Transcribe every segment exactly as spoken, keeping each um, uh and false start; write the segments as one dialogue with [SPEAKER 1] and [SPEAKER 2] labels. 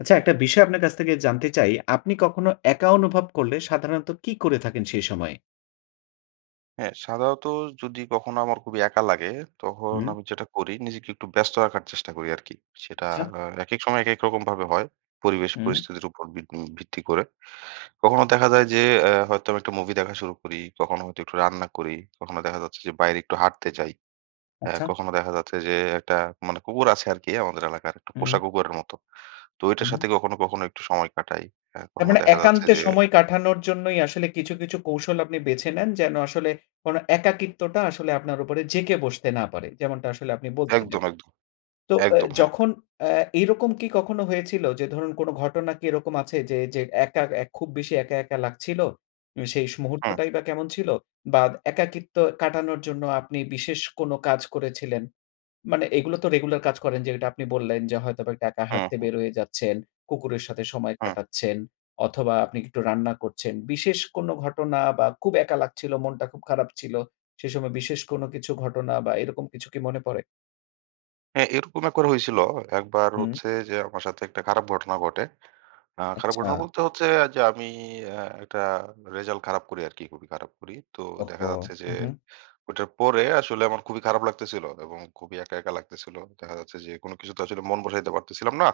[SPEAKER 1] আচ্ছা, একটা বিষয় আপনার কাছ থেকে জানতে চাই, আপনি কখনো একা অনুভব করলে সাধারণত কী করে থাকেন সেই সময়?
[SPEAKER 2] হ্যাঁ, সাধারত যদি কখনো আমার খুবই একা লাগে, তহন
[SPEAKER 1] হুম।
[SPEAKER 2] আমি যেটা করি নিজেকে একটু ব্যস্ত রাখার চেষ্টা করি আরকি। সেটা
[SPEAKER 1] আচ্ছা।
[SPEAKER 2] আ একেক সময় একেক রকমভাবে হয়। পরিবেশ
[SPEAKER 1] হুম।
[SPEAKER 2] পরিস্থিতির উপর ভিনি ভিত্তি করে। কখনো দেখা যায় যে আ হয়তো আমি একটা মুভি দেখা শুরু করি, কখনো হয়তো একটু রান্না করি, কখনো দেখা যাচ্ছে যে বাইরে একটু হাঁটতে যাই, আ
[SPEAKER 1] আচ্ছা।
[SPEAKER 2] কখনো দেখা যাচ্ছে যে, একটা মানে কুকুর আছে আরকি, আমাদের এলাকার। একটা পোষা
[SPEAKER 1] উম
[SPEAKER 2] কুকুরের মতো, তো
[SPEAKER 1] উ
[SPEAKER 2] ওইটার
[SPEAKER 1] হু।
[SPEAKER 2] সাথে কখনো, কখনো একটু সময় কাটাই। হ্যাঁ?
[SPEAKER 1] তার
[SPEAKER 2] কখনো
[SPEAKER 1] মানে
[SPEAKER 2] দেখা যাচ্ছে
[SPEAKER 1] একান্তে
[SPEAKER 2] যে
[SPEAKER 1] সময় কাঠানোর জন্যই আসলে কিছু, কিছু কৌশল আপনি বেছে নেন। যেন আসলে কোনো একাকিত্বটা আসলে আপনার উপরে জেঁকে বসতে না পারে। যেমনটা আসলে আপনি বলছিলেন।
[SPEAKER 2] একদম, একদম।
[SPEAKER 1] তো এ্যা
[SPEAKER 2] একদম, হ্যাঁ।
[SPEAKER 1] যখন আ এরকম কি কখনো হয়েছিল? যে ধরুন কোনো ঘটনা কি এরকম আছে? যে, যে একা, এক খুব বেশি একা, একা লাগছিল, উ সেই স
[SPEAKER 2] হুম।
[SPEAKER 1] মুহূর্তটাই বা কেমন ছিল বা একাকিত্ব কাটানোর জন্য আপনি বিশেষ কোনো কাজ করেছিলেন? মানে এগুলো তো রেগুলার কাজ করেন যেটা আপনি বললেন যে, হয়তোবা একা
[SPEAKER 2] হু,
[SPEAKER 1] হাঁটতে
[SPEAKER 2] হুম।
[SPEAKER 1] বের হয়ে যাচ্ছেন, কুকুরের সাথে সময়
[SPEAKER 2] হুম।
[SPEAKER 1] কাটাচ্ছেন অথবা আপনি একটু রান্না করছেন। বিশেষ কোনো ঘটনা বা খুব একা লাগছিলো মনটা খুব খারাপ ছিল। সেইসময় বিশেষ কোনো কিছু ঘটনা বা এরকম কিছু কি মনে পরে?
[SPEAKER 2] হ্যাঁ, এরকম এ করা হইছিল, একবার
[SPEAKER 1] হু।
[SPEAKER 2] হচ্ছে যে আমার সাথে একটা খারাপ ঘটনা ঘটে। আ খারাপ ঘটনা
[SPEAKER 1] আচ্ছা।
[SPEAKER 2] বলতে হচ্ছে যে আমি অ্যা একটা রেজাল্ট খারাপ করি আরকি খুবই খারাপ করি। তো দেখা
[SPEAKER 1] ওহো!
[SPEAKER 2] যাচ্ছে যে
[SPEAKER 1] উঁহু।
[SPEAKER 2] ঐটার পরে আসলে আমার খুবই খারাপ লাগতেছিল এবং খুবই একা, একা লাগতেছিল। আ দেখা যাচ্ছে যে কোনো কিছু তো আসলে মন বসাইতে পারতেছিলাম না।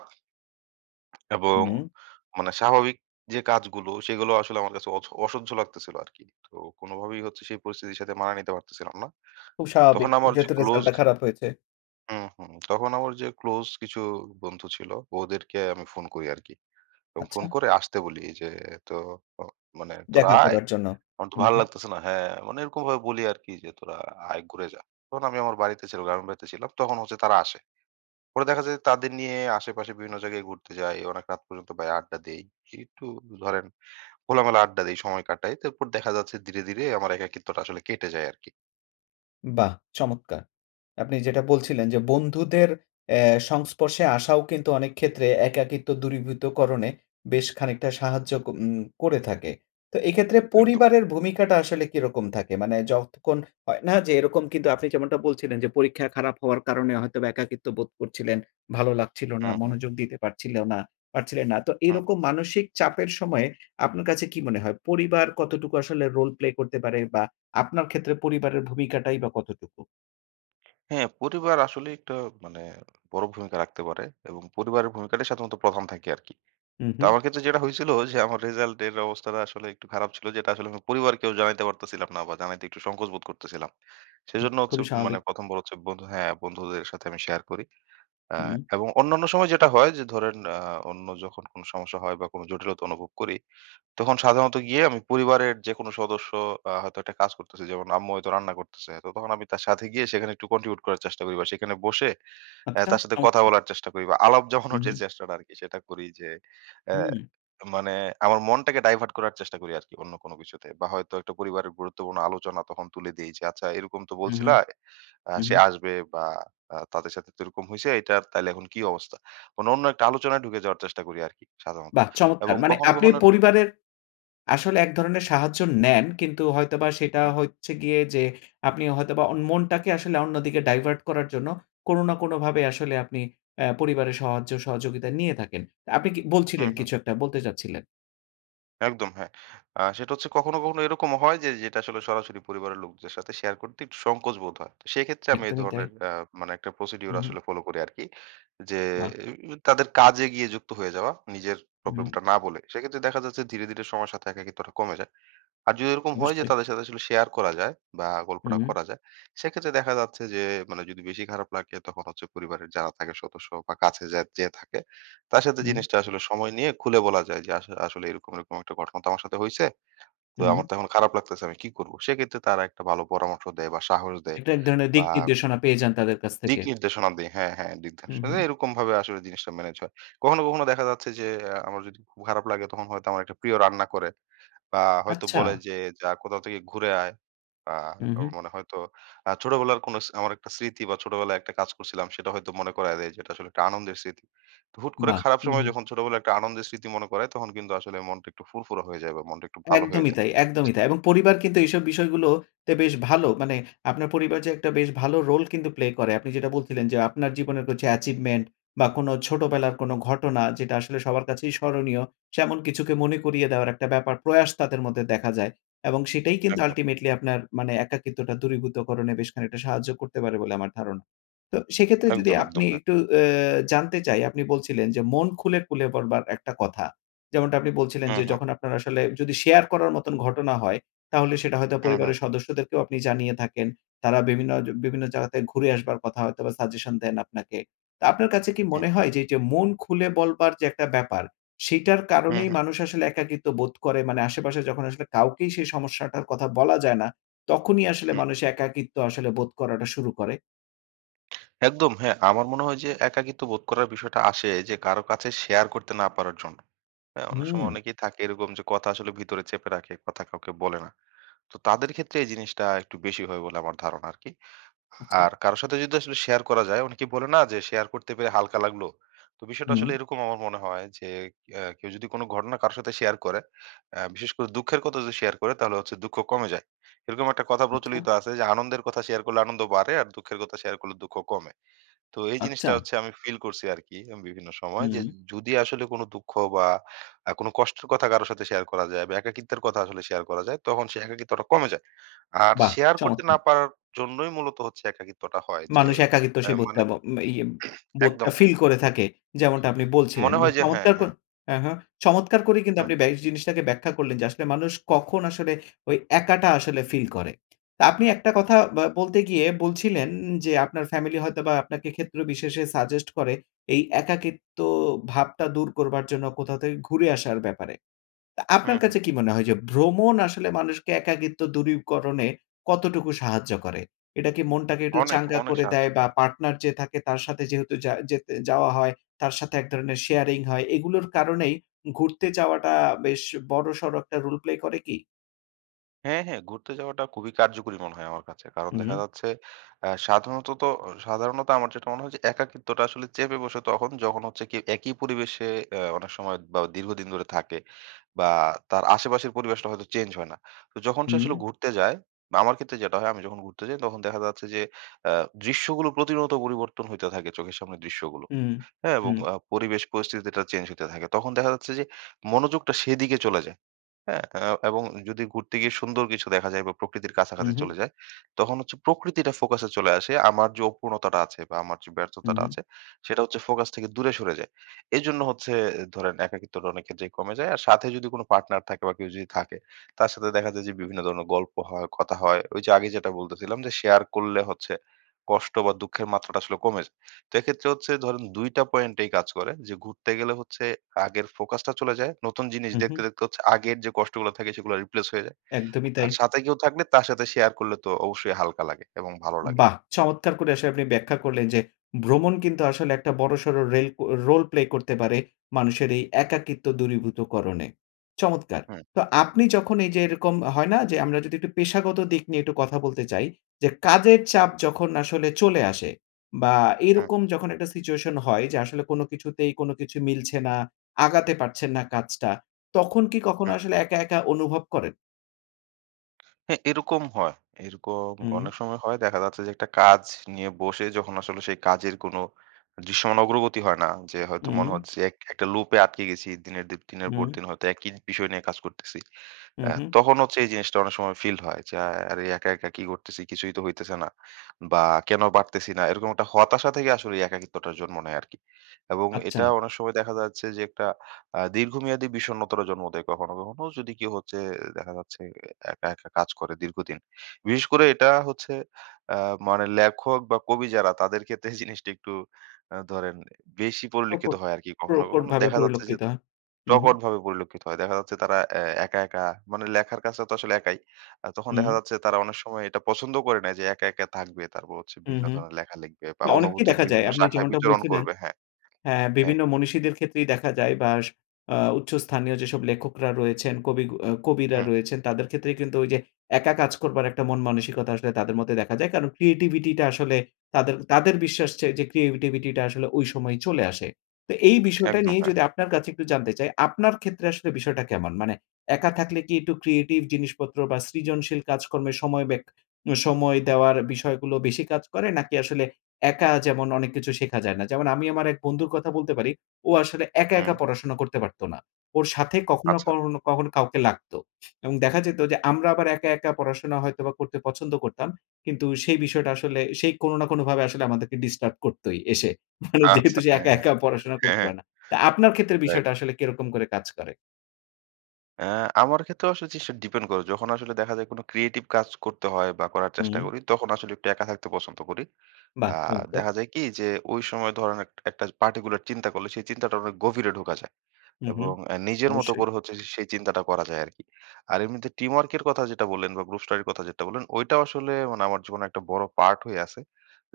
[SPEAKER 2] এবং
[SPEAKER 1] হু।
[SPEAKER 2] মানে স্বাভাবিক যে কাজগুলো সেগুলোও আসলে আমার কাছে অথ অসহ্য লাগতেছিল আরকি। তো কোনভাবেই হচ্ছে সেই পরিস্থিতির সাথে মানাইয়া নিতে পারতেছিলাম না।
[SPEAKER 1] খুব
[SPEAKER 2] তখন
[SPEAKER 1] স্বাভাবিক।
[SPEAKER 2] আমার যে
[SPEAKER 1] যেহেতু রেজাল্ট
[SPEAKER 2] ক্লোজ
[SPEAKER 1] টা খারাপ হয়েছে।
[SPEAKER 2] হুম, হুম। তখন আমার যে ক্লোজ কিছু বন্ধু ছিল ওদেরকে আমি ফোন করি আরকি এবং ফোন
[SPEAKER 1] আচ্ছা।
[SPEAKER 2] করে আসতে বলি এইযে তো অ মানে, "তোরা
[SPEAKER 1] দেখা
[SPEAKER 2] আয়
[SPEAKER 1] করার জন্য।
[SPEAKER 2] আমার তো
[SPEAKER 1] হু,
[SPEAKER 2] ভাল
[SPEAKER 1] হু।
[SPEAKER 2] লাগতেসে না।" হ্যাঁ মানে এরকমভাবে বলি আরকি যে, "তোরা আয় ঘুরে যা।" তখন আমি আমার বাড়িতে ছিলাম, গ্রামের বাড়িতে ছিলাম তখন হচ্ছে তারা আসেনি। পরে দেখা যায় তাদের নিয়ে আশেপাশে বিভিন্ন জায়গায় ঘুরতে যাই। অনেক রাত পর্যন্ত বাইরে আড্ডা দেই। একটু ধরেন খোলামেলা আড্ডা দেই সময় কাটাই। তারপর দেখা যাচ্ছে ধীরে, ধীরে আমার একাকিত্বটা আসলে কেটে যায় আরকি।
[SPEAKER 1] বাহ, চমৎকার! আপনি যেটা বলছিলেন যে বন্ধুদের অ্যা সংস্পর্শে আসাও কিন্তু অনেক ক্ষেত্রে একাকিত্ব দূরীভূতকরণে বেশ খানিকটা সাহায্য ক উম করে থাকে। তো এই ক্ষেত্রে
[SPEAKER 2] একদম।
[SPEAKER 1] পরিবারের ভূমিকাটা আসলে কিরকম থাকে? মানে যখন হয় না যে এরকম কিন্তু আপনি যেমনটা বলছিলেন যে, পরীক্ষা খারাপ হওয়ার কারণে হয়তোবা একাকিত্ব বোধ করছিলেন। ভালো লাগছিল
[SPEAKER 2] হু,
[SPEAKER 1] না,
[SPEAKER 2] হু।
[SPEAKER 1] মনোযোগ দিতে পারছিল না পারছিলেন না। তো
[SPEAKER 2] হু।
[SPEAKER 1] এরকম মানসিক চাপের সময় আপনার কাছে কী মনে হয়? পরিবার কতটুকু আসলে রোল প্লে করতে পারে বা আপনার ক্ষেত্রে পরিবারের ভূমিকাটাই বা কতটুকু?
[SPEAKER 2] হ্যাঁ, পরিবার আসলে একটু মানে বড় ভূমিকা রাখতে পারে এবং পরিবারের ভূমিকাটাই সাধারণত প্রথম থাকে আরকি।
[SPEAKER 1] হু,
[SPEAKER 2] তো
[SPEAKER 1] হু।
[SPEAKER 2] আমার ক্ষেত্রে যেটা হয়েছিল যে আমার রেজাল্ট এর অবস্থাটা আসলে একটু খারাপ ছিল যেটা আসলে পরিবারকেও জানাইতে পারতেছিলাম না বা জানাইতে একটু সংকোচ বোধ করতেছিলাম।
[SPEAKER 1] উ
[SPEAKER 2] সেজন্য হচ্ছে
[SPEAKER 1] খুবই
[SPEAKER 2] মানে
[SPEAKER 1] স্বাভাবিক।
[SPEAKER 2] প্রথম বার হচ্ছে বন্ধু হ্যাঁ, বন্ধুদের সাথে আমি শেয়ার করি আ
[SPEAKER 1] হুম।
[SPEAKER 2] এবং অন্যান্য সময় যেটা হয় যে ধরেন আ অন্য যখন কোনো সমস্যা হয় বা কোনো জটিলতা অনুভব করি তখন সাধারণত গিয়ে আমি পরিবারের যেকোনো সদস্য আ হয়তো একটা কাজ করতেছে, যেমন আম্মু হয়তো রান্না করতেছে। তখন আমি তার সাথে গিয়ে সেখানে একটু কন্ট্রিবিউট করার চেষ্টা করি বা সেখানে বসে অ্যাঁ
[SPEAKER 1] আচ্ছা,
[SPEAKER 2] তার সাথে কথা
[SPEAKER 1] চমৎকার।
[SPEAKER 2] বলার চেষ্টা করি বা আলাপ জমানোর
[SPEAKER 1] হুম,
[SPEAKER 2] যে,
[SPEAKER 1] হু।
[SPEAKER 2] চেষ্টাটা আরকি সেটা করি যে অ্যা
[SPEAKER 1] হুম।
[SPEAKER 2] মানে আমার মনটাকে ডাইভার্ট করার চেষ্টা করি আরকি অন্য কোন কিছুতে বা হয়তো একটা পরিবারের গুরুত্বপূর্ণ আলোচনা তখন তুলে দিয়েছি। "আচ্ছা এরকম তো
[SPEAKER 1] হুম,
[SPEAKER 2] বলছিলা।
[SPEAKER 1] হুম,
[SPEAKER 2] আ
[SPEAKER 1] হুম,
[SPEAKER 2] সে
[SPEAKER 1] হুম।
[SPEAKER 2] আসবে বা আ তাদের সাথে তো এরকম হইছে এটা তাইলে এখন কী অবস্থা?" কোনো অন্য একটা আলোচনায় ঢুকে যাওয়ার চেষ্টা করি আরকি সাধারণত
[SPEAKER 1] বাহ, চমৎকার!
[SPEAKER 2] এবং
[SPEAKER 1] মানে
[SPEAKER 2] কখনো,
[SPEAKER 1] আপনি
[SPEAKER 2] কখনো
[SPEAKER 1] পরিবারের আসলে এক ধরনের সাহায্য নেন কিন্তু হয়তোবা সেটা
[SPEAKER 2] হুম।
[SPEAKER 1] হচ্ছে গিয়ে যে, আপনি হয়তোবা অন মনটাকে আসলে অন্যদিকে ডাইভার্ট করার জন্য কোনো না কোনো ভাবে আসলে আপনি অ্যা পরিবারের সহয্য সহযোগিতা নিয়ে থাকেন। আপনি কি
[SPEAKER 2] হু,
[SPEAKER 1] বলছিলেন,
[SPEAKER 2] হু।
[SPEAKER 1] কিছু একটা বলতে চাচ্ছিলেন।
[SPEAKER 2] একদম হ্যাঁ। আ সেটা হচ্ছে, কখনো, কখনো এরকমও হয় যে যেটা আসলে সরাসরি পরিবারের লোকদের সাথে শেয়ার করতে একটু সংকোচ বোধ হয়। সেক্ষেত্রে, আমি এ
[SPEAKER 1] একদমই তাই।
[SPEAKER 2] ধরনের আ মানে একটা প্রসিডিউর
[SPEAKER 1] উ হু।
[SPEAKER 2] আসলে ফলো করি আরকি। যে
[SPEAKER 1] বাহ!
[SPEAKER 2] এ উ তাদের কাজে গিয়ে যুক্ত হয়ে যাওয়া, নিজের
[SPEAKER 1] হু, হুম।
[SPEAKER 2] প্রবলেমটা না বলে। সেক্ষেত্রে দেখা যাচ্ছে ধীরে, ধীরে সময়ের সাথে একাকিত্বটা কমে যায়। আর যদি এরকম হয় যে,
[SPEAKER 1] অবশ্যই।
[SPEAKER 2] তাদের সাথে আসলে শেয়ার করা যায় বা
[SPEAKER 1] হুম,
[SPEAKER 2] গল্পটা
[SPEAKER 1] হুম।
[SPEAKER 2] করা যায়। সেক্ষেত্রে দেখা যাচ্ছে যে, মানে যদি বেশি খারাপ লাগে তখন হচ্ছে পরিবারের যারা থাকে সদস্য বা কাছে যা যে থাকে, তার সাথে
[SPEAKER 1] হুম।
[SPEAKER 2] জিনিসটা আসলে সময় নিয়ে খুলে বলা যায় যে, আস "আসলে এরকম, এরকম একটা ঘটনা তো আমার সাথে হইছে, তো আমার
[SPEAKER 1] হুম।
[SPEAKER 2] তো এখন খারাপ লাগতেছে, আমি কি করব?" সেক্ষেত্রে, তারা একটা ভালো পরামর্শ দেয় বা সাহস দেয়
[SPEAKER 1] একটা এক ধরনের
[SPEAKER 2] বা
[SPEAKER 1] দিক নির্দেশনা পেয়ে যান তাদের কাছ থেকে।
[SPEAKER 2] দিক নির্দেশনা দেয়। হ্যাঁ, হ্যাঁ, দিক
[SPEAKER 1] হুম,
[SPEAKER 2] নির্দেশনা
[SPEAKER 1] হুম।
[SPEAKER 2] দেয়, এরকমভাবে আসলে জিনিসটা ম্যানেজ হয়। কখনো, কখনো দেখা যাচ্ছে যে, এ্যা আমার যদি খুব খারাপ লাগে, তখন হয়তো আমার একটা প্রিয় রান্না করে বা হয়তো
[SPEAKER 1] আচ্ছা।
[SPEAKER 2] বলে যে, "যা, কোথাও থেকে ঘুরে আয়।" বা
[SPEAKER 1] হু,
[SPEAKER 2] আ
[SPEAKER 1] হু।
[SPEAKER 2] মনে হয়তো আ ছোটবেলার কোনো স আমার একটা স্মৃতি বা ছোটবেলায় একটা কাজ করছিলাম, সেটা হয়তো মনে করায় দেয় যে, এটা আসলে একটা আনন্দের স্মৃতি। তো হুট করে
[SPEAKER 1] বাহ!
[SPEAKER 2] খারাপ
[SPEAKER 1] হু,
[SPEAKER 2] সময়ে
[SPEAKER 1] হু।
[SPEAKER 2] যখন ছোটবেলায় একটা আনন্দের স্মৃতি মনে পরে, তখন কিন্তু আসলে মনটা একটু ফুরফুরা হয়ে যায় বা মনটা একটু ভালো হয়ে
[SPEAKER 1] একদমই
[SPEAKER 2] যায়।
[SPEAKER 1] তাই একদমই তাই। এবং পরিবার কিন্তু এইসব বিষয়গুলো তে বেশ ভালো। মানে আপনার পরিবার যে একটা বেশ ভালো রোল কিন্তু প্লে করে। আপনি যেটা বলছিলেন যে, আপনার জীবনের কিছু অ্যাচিভমেন্ট বা কোনো ছোটবেলার কোনো ঘটনা, যেটা আসলে সবার কাছেই স্মরণীয়, শ্যামন কিছুকে মনে করিয়ে দেওয়ার একটা ব্যাপার, প্রয়াস তাদের মধ্যে দেখা যায়। এবং সেটাই কিন্তু
[SPEAKER 2] একদম।
[SPEAKER 1] আল্টিমেটলি আপনার, মানে একাকিত্বটা দূরীভূতকরণে বেশ খানিকটা সাহায্য করতে পারে বলে আমার ধারণা। তো সেক্ষেত্রে যদি
[SPEAKER 2] একদম, একদম,
[SPEAKER 1] আপনি
[SPEAKER 2] হ্যাঁ।
[SPEAKER 1] একটু অ্যা জানতে চাই, আপনি বলছিলেন যে, মন খুলে, খুলে পড়বার একটা কথা। যেমনটা আপনি বলছিলেন
[SPEAKER 2] হু,
[SPEAKER 1] যে,
[SPEAKER 2] হু।
[SPEAKER 1] যখন আপনার আসলে যদি শেয়ার করার মতন ঘটনা হয়, তাহলে সেটা হয়তো
[SPEAKER 2] হু, হু।
[SPEAKER 1] পরিবারের সদস্যদেরকেও আপনি জানিয়ে থাকেন, তারা বিভিন্নজ বিভিন্ন জায়গাতে ঘুরে আসবার কথা হয়তোবা সাজেশন দেন আপনাকে। তা আপনার কাছে কি
[SPEAKER 2] হুম।
[SPEAKER 1] মনে হয় যে, এইযে মন খুলে বলবার যে একটা ব্যাপার, সেইটার
[SPEAKER 2] হু,
[SPEAKER 1] কারণেই
[SPEAKER 2] হু।
[SPEAKER 1] মানুষ আসলে একাকিত্ব বোধ করে, মানে আশেপাশে যখন আসলে কাউকেই সেই সমস্যাটার কথা বলা যায় না, তখনই আসলে
[SPEAKER 2] হুম।
[SPEAKER 1] মানুষ একাকিত্ব আসলে বোধ করাটা শুরু করে?
[SPEAKER 2] একদম হ্যাঁ, আমার মনে হয় যে একাকিত্ব বোধ করার বিষয়টা আসে যে কারো কাছে শেয়ার করতে না পারার জন্য। হ্যাঁ? অনেক সময়
[SPEAKER 1] হুম।
[SPEAKER 2] অনেকেই থাকে এরকম যে কথা আসলে ভিতরে চেপে রাখে, কথা কাউকে বলে না। তো তাদের ক্ষেত্রে এই জিনিসটা একটু বেশি হয় বলে আমার ধারণা আরকি।
[SPEAKER 1] আচ্ছা।
[SPEAKER 2] আর কারো সাথে যদি আসলে শেয়ার করা যায় অনেকে বলে না? যে শেয়ার করতে পেরে হালকা লাগল। তো বিষয়টা
[SPEAKER 1] হুম।
[SPEAKER 2] আসলে এরকম আমার মনে হয় যে আ কেউ যদি কোন ঘটনা কারো সাথে শেয়ার করে, আ বিশেষ করে দুঃখের কথা যদি শেয়ার করে তাহলে হচ্ছে দুঃখ কমে যায়। এরকম একটা কথা
[SPEAKER 1] আচ্ছা।
[SPEAKER 2] প্রচলিত আছে যে, আনন্দের কথা শেয়ার করলে আনন্দ বাড়ে, আর দুঃখের কথা শেয়ার করলে দুঃখ কমে। তো এই জিনিসটা
[SPEAKER 1] আচ্চা।
[SPEAKER 2] হচ্ছে আমি ফিল করছি আরকি আমি বিভিন্ন সময়। যে
[SPEAKER 1] হুম।
[SPEAKER 2] জুদি আসলে কোন দুঃখ বা আ কোন কষ্টের কথা কারো সাথে শেয়ার করা যায়, বা একাকিত্বের কথা আসলে শেয়ার করা যায় তখন সে একাকিত্বটা কমে যায়। আর
[SPEAKER 1] বাহ!
[SPEAKER 2] শেয়ার করতে না
[SPEAKER 1] চমৎকার!
[SPEAKER 2] পারার জন্যই মূলত হচ্ছে একাকিত্বটা হয় যে
[SPEAKER 1] মানুষ একাকিত্ব
[SPEAKER 2] অ্যা
[SPEAKER 1] সেই বোধটা
[SPEAKER 2] মানে
[SPEAKER 1] বো ই বোধটা
[SPEAKER 2] একদম। হ্যাঁ।
[SPEAKER 1] ফিল করে থাকে যেমনটা আপনি বলছিলেন।
[SPEAKER 2] মনে হয়
[SPEAKER 1] [unintelligible]
[SPEAKER 2] যে হ্যাঁ,
[SPEAKER 1] চমৎকার
[SPEAKER 2] হ্যাঁ।
[SPEAKER 1] করে হ্যাঁ, হ্যাঁ। চমৎকার করেই কিন্তু
[SPEAKER 2] হু।
[SPEAKER 1] আপনি ব্যা এই জিনিসটাকে ব্যাখ্যা করলেন যে আসলে মানুষ কখন আসলে ঐ একাটা আসলে ফিল করে। তা আপনি একটা কথা ব্যা বলতে গিয়ে বলছিলেন, যে আপনার ফ্যামিলি হয়তোবা আপনাকে ক্ষেত্র বিশেষে সাজেস্ট করে, এই একাকিত্ব ভাবটা দূর করবার জন্য, কোথাও থেকে ঘুরে আসার ব্যাপারে। তা
[SPEAKER 2] হুম,
[SPEAKER 1] আপনার
[SPEAKER 2] হুম।
[SPEAKER 1] কাছে কি মনে হয়? যে ভ্রমণ আসলে মানুষকে একাকিত্ব দূরীকরণে কতটুকু সাহায্য করে? এটা কি মনটাকে একটু
[SPEAKER 2] অনেক,
[SPEAKER 1] চাঙ্গা
[SPEAKER 2] অনেক
[SPEAKER 1] করে
[SPEAKER 2] সাহায্য
[SPEAKER 1] দেয়? বা
[SPEAKER 2] করে।
[SPEAKER 1] পার্টনার যে থাকে তার সাথে যেহেতু যা যেতে যাওয়া হয়, তার সাথে এক ধরনের শেয়ারিং হয় এগুলোর কারণেই, ঘুরতে যাওয়াটা বেশ বড়সড় একটা রোল প্লে করে কি?
[SPEAKER 2] হ্যাঁ, হ্যাঁ! ঘুরতে যাওয়াটা কুবই কার্যকরী মনে হয় আমার কাছে। কারণ
[SPEAKER 1] উ হু।
[SPEAKER 2] দেখা যাচ্ছে অ্যা সাধারণতত অ সাধারণত আমার যেটা মনে, হয় একাকিত্বটা আসলে চেপে বসে তখন যখন হচ্ছে কি একি পরিবেশে অ্যা অনেক সময় বা দীর্ঘদিন ধরে থাকে। বা তার আশেপাশের পরিবেশটা হয়তো চেঞ্জ হয় না। তো যখন সে আসলে
[SPEAKER 1] উম
[SPEAKER 2] ঘুরতে যায় বা আমার ক্ষেত্রে যেটা হয় আমি যখন ঘুরতে যাই তখন দেখা যাচ্ছে যে আ দৃশ্যগুলো প্রতিনিয়ত পরিবর্তন হইতে থাকে চোখের সামনে দৃশ্যগুলো।
[SPEAKER 1] উম
[SPEAKER 2] হ্যাঁ এবং
[SPEAKER 1] হু।
[SPEAKER 2] আ পরিবেশ পরিস্থিতিটা চেঞ্জ হইতে থাকে তখন দেখা যাচ্ছে, যে মনোযোগটা সেদিকে চলে যায়। হ্যাঁ? আ এবং যদি ঘুরতে গিয়ে সুন্দর কিছু দেখা যায় বা প্রকৃতির
[SPEAKER 1] উ
[SPEAKER 2] কাছাকাছি
[SPEAKER 1] হু।
[SPEAKER 2] চলে যায়। তখন হচ্ছে প্রকৃতিটা ফোকাসে চলে আসে। আমার যো অপূর্ণতাটা আছে বা আমার যে
[SPEAKER 1] উ
[SPEAKER 2] ব্যর্থতাটা
[SPEAKER 1] হু।
[SPEAKER 2] আছে, সেটা হচ্ছে ফোকাস থেকে দূরে সরে যায়। এজন্য হচ্ছে ধরেন, একাকিত্বটা অনেক ক্ষেত্রেই কমে যায়। আর সাথে যদি কোনো পার্টনার থাকে বা কেউ যদি থাকে, তার সাথে দেখা যায় যে বিভিন্ন ধরনের গল্প হয়, কথা হয়। ওই যে আগে যেটা বলতেছিলাম, যে শেয়ার করলে হচ্ছে কষ্ট বা দুঃখের মাত্রাটা আসলে কমে যায়। তো এক্ষেত্রে হচ্ছে ধরেন, দুই টা পয়েন্ট এই কাজ করে যে ঘুরতে গেলে হচ্ছে আগের ফোকাসটা চলে যায়। নতুন জিনিস
[SPEAKER 1] উ হু।
[SPEAKER 2] দেখতে, দেখতে হচ্ছে আগের যে কষ্টগুলা থাকে সেগুলা রিপ্লেস হয়ে যায়।
[SPEAKER 1] একদমই তাই।
[SPEAKER 2] আর সাথে কেউ থাকলে তার সাথে শেয়ার করলে তো অবশ্যই হালকা লাগে এবং ভালো লাগে।
[SPEAKER 1] বাহ! চমৎকার করে আসলে আপনি ব্যাখ্যা করলেন, যে ভ্রমণ কিন্তু আসলে একটা বড়সর রেল ও রোল প্লে করতে পারে মানুষের এই একাকিত্ব দূরীভূত করনে। চমৎকার!
[SPEAKER 2] হু।
[SPEAKER 1] তো আপনি যখন এই যে এরকম হয় না? যে আমরা যদি একটু পেশাগত দিক নিয়ে একটু কথা বলতে চাই। যে কাজের চাপ যখন আসলে চলে আসে বা
[SPEAKER 2] হু।
[SPEAKER 1] এরকম যখন একটা সিচুয়েশন হয় যে আসলে কোনো কিছুতেই কোনো কিছু মিলছে না, আগাতে পারছেন না কাজটা, তখন কি কখনো
[SPEAKER 2] হু।
[SPEAKER 1] আসলে একা, একা অনুভব করেন?
[SPEAKER 2] হ্যাঁ, এরকম হয়। এরকম
[SPEAKER 1] উম
[SPEAKER 2] অনেক সময় হয়। দেখা যাচ্ছে যে একটা কাজ নিয়ে বসে যখন আসলে সেই কাজের কোনো দৃশ্যমান অগ্রগতি হয় না যে হয়তো মনে
[SPEAKER 1] উম
[SPEAKER 2] হচ্ছে এক একটা লুপে আটকে গেছি দিনের দি দিনের পর
[SPEAKER 1] উম
[SPEAKER 2] দিন হয়তো একই বিষয় নিয়ে কাজ করতেছি।
[SPEAKER 1] উ
[SPEAKER 2] অ্যা
[SPEAKER 1] হু।
[SPEAKER 2] তখন হচ্ছে এই জিনিসটা অনেক সময় ফিল হয় য্যা আরে একা, একা কি করতেছি? কিছুই তো হইতেছে না। বা কেনো পারতেছিনা না, এরকম একটা হতাশা থেকে আসলে ওই একাকিত্বটার জন্ম নেয় আরকি। এবং
[SPEAKER 1] আচ্চা।
[SPEAKER 2] এটা অনেক সময় দেখা যাচ্ছে, যে একটা আ দীর্ঘমেয়াদী বিষণ্ণতারও জন্ম দেয় কখনো, কখনো যদি কেউ হচ্ছে দেখা যাচ্ছে অ্যা একা, একা কাজ করে দীর্ঘদিন। বিশেষ করে এটা হচ্ছে অ্যা মানে লেখক বা কবি যারা তাদের ক্ষেত্রে এই জিনিসটা একটু অ্যা ধরেন বেশি পরিলক্ষিত
[SPEAKER 1] প্রকট
[SPEAKER 2] হয় আরকি। কখনো,
[SPEAKER 1] প্রকট
[SPEAKER 2] কখনো
[SPEAKER 1] ভাবে
[SPEAKER 2] দেখা যাচ্ছে, যে
[SPEAKER 1] পরিলকিত হ উ হু।
[SPEAKER 2] প্রকটভাবে পরিলক্ষিত হয়। দেখা যাচ্ছে তারা অ্যা একা, একা মানে লেখার কাজটা তো আসলে একাই। আ তখন দেখা
[SPEAKER 1] হুম।
[SPEAKER 2] যাচ্ছে তারা অনেক সময় এটা পছন্দও করে নেয় যে একা, একা থাকবে তারপর হচ্ছে
[SPEAKER 1] উ
[SPEAKER 2] বিভিন্ন
[SPEAKER 1] হু,
[SPEAKER 2] ধরনের লেখা লেখবে বা
[SPEAKER 1] না অনেককেই
[SPEAKER 2] অনুভূতির
[SPEAKER 1] দেখা যায়।
[SPEAKER 2] বিভিন্ন
[SPEAKER 1] আপনি
[SPEAKER 2] শাখায়
[SPEAKER 1] যেমনটা
[SPEAKER 2] বিচরণ
[SPEAKER 1] বলছিলেন
[SPEAKER 2] করবে হ্যাঁ,
[SPEAKER 1] হ্যাঁ,
[SPEAKER 2] হ্যাঁ।
[SPEAKER 1] বিভিন্ন মনীষীদের ক্ষেত্রেই দেখা যায় বা স আ উচ্চ স্থানীয় যেসব লেখকরা রয়েছেন কবি গ কবিরা
[SPEAKER 2] হুম।
[SPEAKER 1] রয়েছে তাদের ক্ষেত্রে কিন্তু ঐযে একা কাজ করবার একটা মন-মানসিকতা আসলে তাদের মধ্যে দেখা যায়। কারণ ক্রিয়েটিভিটিটা আসলে তাদের তাদের বিশ্বাস যে, যে ক্রিয়েটিভিটিটা আসলে ঐ সময়ই চলে আসে। তো এই বিষয়টা
[SPEAKER 2] একদম
[SPEAKER 1] নিয়েই
[SPEAKER 2] হ্যাঁ।
[SPEAKER 1] যদি আপনার কাছে একটু জানতে চাই, আপনার ক্ষেত্রে আসলে বিষয়টা কেমন? মানে একা থাকলে কি একটু ক্রিয়েটিভ জিনিসপত্র বা সৃজনশীল কাজকর্মে সময় ব্যাক সময় দেওয়ার বিষয়গুলো বেশি কাজ করে? নাকি আসলে একা যেমন অনেক কিছু শেখা যায় না? যেমন আমি আমার এক বন্ধুর কথা বলতে পারি ও আসলে একা, একা
[SPEAKER 2] হুম।
[SPEAKER 1] পড়াশোনা করতে পারতো না ওর সাথে কখনো,
[SPEAKER 2] আচ্ছা।
[SPEAKER 1] করনও, কখনো কাউকে লাগতো [unintelligible] এবং দেখা যেতো যে আমরা আবার একা, একা পড়াশোনা হয়তোবা করতে পছন্দ করতাম কিন্তু সেই বিষয়টা আসলে সেই কোনো না কোনোভাবে আসলে আমাদেরকে ডিস্টার্ব করতোই এসে। মানে
[SPEAKER 2] আচ্ছা
[SPEAKER 1] যেহেতু সে
[SPEAKER 2] হ্যাঁ,
[SPEAKER 1] একা,
[SPEAKER 2] হ্যাঁ,
[SPEAKER 1] একা পড়াশোনা
[SPEAKER 2] হ্যাঁ,
[SPEAKER 1] করতে
[SPEAKER 2] হ্যাঁ।
[SPEAKER 1] পায় না। তা আপনার ক্ষেত্রে
[SPEAKER 2] রাইট।
[SPEAKER 1] বিষয়টা আসলে কিরকম করে কাজ করে?
[SPEAKER 2] অ্যা আমার ক্ষেত্রেও আসলে যেসে ডিপেন করে, যখন আসলে দেখা যায় কোনো ক্রিয়েটিভ কাজ করতে হয় বা করার
[SPEAKER 1] উ
[SPEAKER 2] চেষ্টা
[SPEAKER 1] হুম।
[SPEAKER 2] করি, তখন আসলে একটু একা থাকতে পছন্দ করি। আ
[SPEAKER 1] বাহ! চমৎকার!
[SPEAKER 2] দেখা যায় কি? যে ওই সময় ধরেন একট একটা পার্টিকুলার চিন্তা করলে, সেই চিন্তাটার অনেক গভীরে ঢোকা যায়
[SPEAKER 1] হু, হু।
[SPEAKER 2] এবং অ্যা নিজের মতো
[SPEAKER 1] অবশ্যই।
[SPEAKER 2] করে হচ্ছে যে সেই চিন্তাটা করা যায় আরকি। আর এমনিতে টিমওয়ার্কের কথা যেটা বললেন বা গ্রুপ স্টাডির কথা যেটা বললেন, ওইটাও আসলে মানে আমার জীবনে একটা বড় পার্ট হয়ে আছে।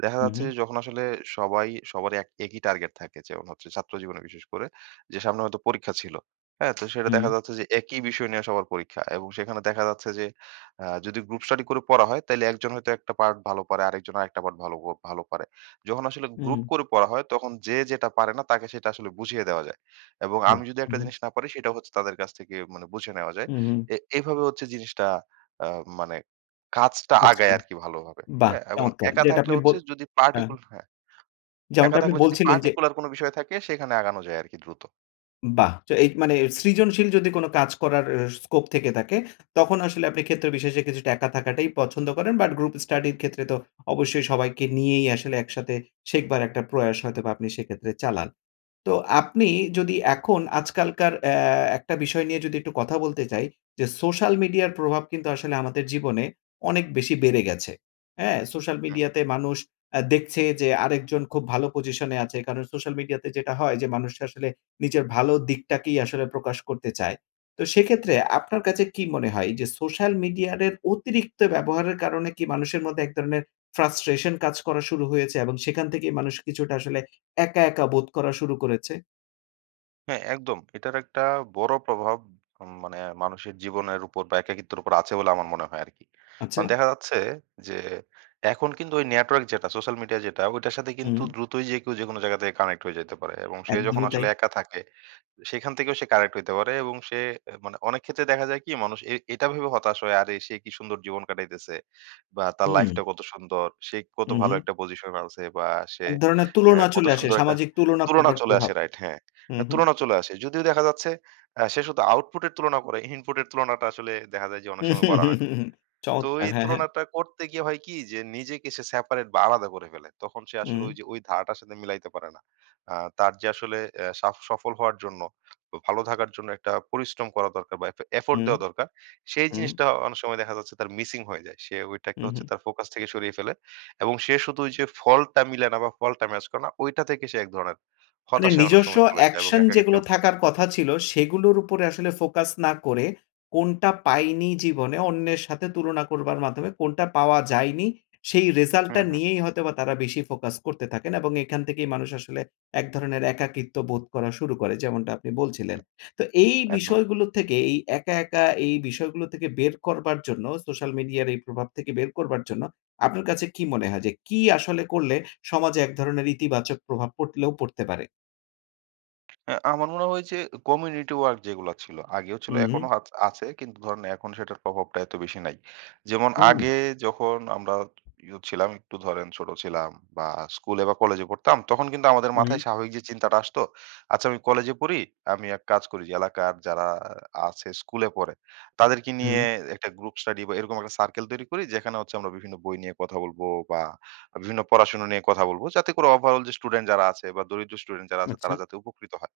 [SPEAKER 2] দেখা
[SPEAKER 1] হুম,
[SPEAKER 2] যাচ্ছে
[SPEAKER 1] হু।
[SPEAKER 2] যে যখন আসলে সবাই সবারই এক একই টার্গেট থাকে, যেমন হচ্ছে ছাত্র জীবনে বিশেষ করে। যে সামনে হয়তো পরীক্ষা ছিলো, হ্যাঁ? তো সেটা দেখা
[SPEAKER 1] হুম।
[SPEAKER 2] যাচ্ছে যে, একই বিষয় নিয়ে সবার পরীক্ষা এবং সেখানে দেখা যাচ্ছে যে, আ যদি গ্রুপ স্টাডি করে পড়া হয়, তাইলে একজন হয়তো একটা পার্ট ভালো পারে। আরেকজন আরেকটা পার্ট ভালো প ভালো পারে। যখন আসলে গ্রুপ
[SPEAKER 1] উম
[SPEAKER 2] করে পড়া হয়, তখন যে যেটা পারে না, তাকে সেটা আসলে বুঝিয়ে দেওয়া যায়। এবং
[SPEAKER 1] বাহ!
[SPEAKER 2] আমি যদি
[SPEAKER 1] উম
[SPEAKER 2] একটা
[SPEAKER 1] হু।
[SPEAKER 2] জিনিস না পারি, সেটা হচ্ছে তাদের কাছ থেকে মানে বুঝে নেওয়া যায়।
[SPEAKER 1] হুম, হু।
[SPEAKER 2] এ এভাবে হচ্ছে যে জিনিসটা আ মানে কাজটা
[SPEAKER 1] কাজ
[SPEAKER 2] আগায়
[SPEAKER 1] কর
[SPEAKER 2] আরকি ভালোভাবে,
[SPEAKER 1] বাহ!
[SPEAKER 2] হ্যাঁ? এবং
[SPEAKER 1] চমৎকার।
[SPEAKER 2] একা
[SPEAKER 1] যেটা
[SPEAKER 2] থাকলে
[SPEAKER 1] আপনি ব
[SPEAKER 2] হচ্ছে যদি
[SPEAKER 1] হ্যাঁ।
[SPEAKER 2] পার্টিকুল হ্যাঁ। একা
[SPEAKER 1] যেমনটা আপনি
[SPEAKER 2] থাকলে যদি
[SPEAKER 1] বলছিলেন যে
[SPEAKER 2] পার্টিকুলার কোনো বিষয় থাকে সেখানে আগানো যায় আরকি দ্রুত।
[SPEAKER 1] বাহ! তো এই মানে সৃজনশীল যদি কোনো কাজ করার এ স্কোপ থেকে থাকে, তখন আসলে আপনি ক্ষেত্র বিশেষে কিছুটা একা থাকাটাই পছন্দ করেন। বাট গ্রুপ স্টাডির ক্ষেত্রে তো অবশ্যই সবাইকে নিয়েই আসলে একসাথে শেখবার একটা প্রয়াস হয়তোবা আপনি সেক্ষেত্রে চালান। তো আপনি যদি এখন আজকালকার অ্যা একটা বিষয় নিয়ে যদি একটু কথা বলতে চাই, যে সোশ্যাল মিডিয়ার প্রভাব কিন্তু আসলে আমাদের জীবনে অনেক বেশি বেড়ে গেছে, হ্যাঁ? সোশ্যাল
[SPEAKER 2] হ্যাঁ।
[SPEAKER 1] মিডিয়াতে মানুষ আ দেখছে যে, আরেকজন খুব ভালো পজিশনে আছে। কারণ সোশ্যাল মিডিয়াতে যেটা হয় যে, মানুষ আসলে নিজের ভালো দিকটাকেই আসলে প্রকাশ করতে চায়। তো সেক্ষেত্রে আপনার কাছে কী মনে হয়? এইযে সোশ্যাল মিডিয়ারের অতিরিক্ত ব্যবহারের কারণে কি মানুষের মধ্যে এক ধরনের ফ্রাস্ট্রেশন কাজ করা শুরু হয়েছে? এবং সেখান থেকেই মানুষ কিছুটা আসলে একা, একা বোধ করা শুরু করেছে?
[SPEAKER 2] হ্যাঁ, একদম। এটার একটা বড় প্রভাব ম মানে মানুষের জীবনের উপর বা একাকিত্বের উপর আছে বলে আমার মনে হয় আরকি। এখন
[SPEAKER 1] আচচা।
[SPEAKER 2] দেখা যাচ্ছে যে, এখন কিন্তু ওই নেটওয়ার্ক যেটা সোশ্যাল মিডিয়া যেটা ঐটার সাথে কিন্তু
[SPEAKER 1] হুম।
[SPEAKER 2] দ্রুতই যে কেউ যেকোনো জায়গা থেকে কানেক্ট হয়ে যাইতে পারে। এবং সে যখন
[SPEAKER 1] একদমই তাই।
[SPEAKER 2] আসলে একা থাকে, সেখান থেকেও সে কানেক্ট হইতে পারে এবং সে মানে অনেক ক্ষেত্রে দেখা যায় কি মানুষ এ এটা ভেবে হতাশ হয় আরে সে কি সুন্দর জীবন কাটাইতেছে! বা তার
[SPEAKER 1] হু।
[SPEAKER 2] লাইফটা কত সুন্দর! সে কত
[SPEAKER 1] উ
[SPEAKER 2] ভালো
[SPEAKER 1] হু।
[SPEAKER 2] একটা পজিশন এ আছে! বা সে
[SPEAKER 1] এক ধরণের
[SPEAKER 2] হ্যাঁ,
[SPEAKER 1] তুলনা
[SPEAKER 2] কত
[SPEAKER 1] চলে আসে,
[SPEAKER 2] সুন্দর একটা
[SPEAKER 1] সামাজিক তুলনা
[SPEAKER 2] তুলনা
[SPEAKER 1] করবার
[SPEAKER 2] চলে
[SPEAKER 1] প্রভাব,
[SPEAKER 2] আসে রাইট হ্যাঁ,
[SPEAKER 1] উ হু।
[SPEAKER 2] তুলনা চলে আসে। যদিও দেখা যাচ্ছে আ সে শুধু আউটপুট এর তুলনা করে, ইনপুট এর তুলনাটা আসলে দেখা যায় যে
[SPEAKER 1] হু,
[SPEAKER 2] অনেক সময়
[SPEAKER 1] হু,
[SPEAKER 2] করা
[SPEAKER 1] হু,
[SPEAKER 2] হয় না।
[SPEAKER 1] হু
[SPEAKER 2] তো
[SPEAKER 1] চমৎকার।
[SPEAKER 2] ওই
[SPEAKER 1] হ্যাঁ, হ্যাঁ।
[SPEAKER 2] তুলনাটা করতে গিয়ে হয় কি যে নিজেকে সে সেপারেট বা আলাদা করে ফেলে। তখন সে আসলে ঐ
[SPEAKER 1] হুম।
[SPEAKER 2] যে ঐ ধারাটার সাথে মিলাইতে পারে না। আ তার যে আসলে এ সাফ সফল হওয়ার জন্য ভালো থাকার জন্য একটা পরিশ্রম করা দরকার বা এফ এফোর্ট
[SPEAKER 1] হুম,
[SPEAKER 2] দেওয়া দরকার। সেই
[SPEAKER 1] হুম।
[SPEAKER 2] জিনিসটা অনেক সময় দেখা যাচ্ছে তার মিসিং হয়ে যায়। সে
[SPEAKER 1] হু,
[SPEAKER 2] ঐটাকে হচ্ছে
[SPEAKER 1] হু।
[SPEAKER 2] তার ফোকাস থেকে সরিয়ে ফেলে। এবং সে শুধু ওই যে ফলটা মিলানো বা ফলটা ম্যাচ করে না ঐটা থেকে সে এক ধরনের,
[SPEAKER 1] মানে
[SPEAKER 2] হতাশায় অনেক
[SPEAKER 1] নিজস্ব
[SPEAKER 2] সময় চলে যায় এবং
[SPEAKER 1] অ্যাকশন যেগুলো
[SPEAKER 2] একাকীত্বের মধ্যে
[SPEAKER 1] থাকার কথা ছিল, সেগুলোর উপরে আসলে ফোকাস না করে কোনটা পায়নি, জীবনে অন্যের সাথে তুলনা করবার মাধ্যমে কোনটা পাওয়া যায়নি সেই
[SPEAKER 2] হু,
[SPEAKER 1] রেজাল্টটা
[SPEAKER 2] হু।
[SPEAKER 1] নিয়েই হয়তোবা তারা বেশি ফোকাস করতে থাকেন। এবং এখান থেকেই মানুষ আসলে এক ধরনের একাকিত্ব বোধ করা শুরু করে। যেমনটা আপনি বলছিলেন। তো এই
[SPEAKER 2] একদম।
[SPEAKER 1] বিষয়গুলো থেকে এই একা, একা এই বিষয়গুলো থেকে বের করবার জন্য, সোশ্যাল মিডিয়ার এই প্রভাব থেকে বের করবার জন্য, আপনার কাছে কি মনে হয় যে কি আসলে করলে সমাজে এক ধরনের ইতিবাচক প্রভাব পটলেও পড়তে পারে?
[SPEAKER 2] অ্যা আমার মনে হয় যে অ্যা কমিউনিটি ওয়ার্ক যেগুলা ছিল আগেও ছিল
[SPEAKER 1] হুম, হুম।
[SPEAKER 2] এখনো হাছ আছে কিন্তু ধরেন এখন সেটার প্রভাবটা এতো বেশি নাই। যেমন
[SPEAKER 1] হুম।
[SPEAKER 2] আগে যখন আমরা ই অ ছিলাম একটু ধরেন ছোট ছিলাম বা স্কুলে বা কলেজে পড়তাম তখন কিন্তু আমাদের
[SPEAKER 1] উম
[SPEAKER 2] মাথায়
[SPEAKER 1] হুম।
[SPEAKER 2] স্বাভাবিক যে চিন্তাটা আসতো আচ্ছা আমি কলেজে পড়ি আমি এক কাজ করি যে এলাকার যারা আ আছে স্কুলে পড়ে তাদেরকে নিয়ে
[SPEAKER 1] হুম।
[SPEAKER 2] একটা গ্রুপ স্টাডি বা এরকম একটা সার্কেল তৈরি করি যেখানে হচ্ছে আমরা বিভিন্ন বই নিয়ে কথা বলবো বা বিভিন্ন পড়াশোনা নিয়ে কথা বলবো। যাতে করে ওভারঅল যে স্টুডেন্ট যারা আছে বা দরিদ্র স্টুডেন্ট যারা আছে
[SPEAKER 1] আচ্ছা।
[SPEAKER 2] তারা যাতে উপকৃত হয়।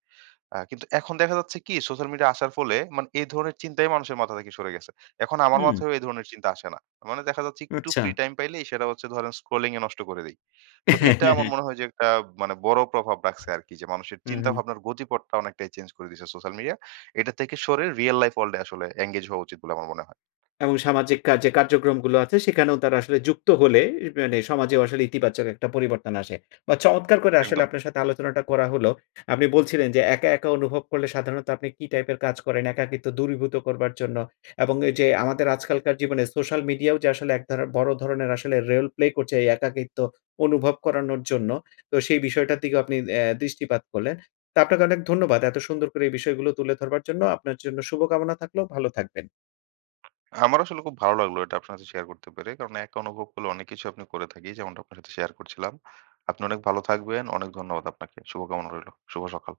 [SPEAKER 2] আ কিন্তু এখন দেখা যাচ্ছে কি সোশ্যাল মিডিয়া আসার ফলে মানে এ ধরনের চিন্তাই মানুষের মাথা থেকে সরে গেছে। এখন আমার
[SPEAKER 1] হুম।
[SPEAKER 2] মাথায়ও এধরনের চিন্তা আসে না। মানে দেখা যাচ্ছে একটু ফ্রি
[SPEAKER 1] আচ্ছা।
[SPEAKER 2] টাইম পাইলেই সেটা হচ্ছে ধরেন স্ক্রোলিং এ নষ্ট করে দেই। তো এটা আমার মনে হয় যে একটা মানে বড় প্রভাব রাখছে আরকি যে মানুষের
[SPEAKER 1] হুম, হুম।
[SPEAKER 2] চিন্তাভাবনার গতিপথটা অনেকটাই চেঞ্জ করে দিছে সোশ্যাল মিডিয়া। এটা থেকে সরে রিয়াল লাইফ ওয়ার্ল্ড এ আসলে এনগেজ হওয়া উচিত বলে আমার মনে হয়।
[SPEAKER 1] এবং সামাজিক কাজে কার্যক্রমগুলো আছে সেখানেও তারা আসলে যুক্ত হলে ই মানে সমাজেও আসলে ইতিবাচক একটা পরিবর্তন আসে। বা চমৎকার করে আসলে
[SPEAKER 2] একদম।
[SPEAKER 1] আপনার সাথে আলোচনাটা করা হলো। আপনি বলছিলেন যে একা, একা অনুভব করলে সাধারণত আপনি কি টাইপের কাজ করেন, একাকিত্ব দূরীভূত করবার জন্য। এবং এই যে আমাদের আজকালকার জীবনে সোশ্যাল মিডিয়াও যে আসলে এক ধারার বড় ধরনের আসলে রেল প্লে করছে এই একাকিত্ব অনুভব করানোর জন্য। তো সেই বিষয়টার দিকেও আপনি অ্যা দৃষ্টিপাত করলেন। তো আপনাকে অনেক ধন্যবাদ। এতো সুন্দর করে এই বিষয়গুলো তুলে ধরবার জন্য। আপনার জন্য শুভকামনা থাকলো ভালো থাকবেন।
[SPEAKER 2] আমার আসলে খুব ভালো লাগলো এটা আপনার সাথে শেয়ার করতে পেরে। কারণ একা অনুভব করলে অনেক কিছুই আপনি করে থাকি যেমনটা আপনার সাথে শেয়ার করছিলাম। আপনি অনেক ভালো থাকবেন। অনেক ধন্যবাদ আপনাকে। শুভ কামনা রইলো। শুভ সকাল।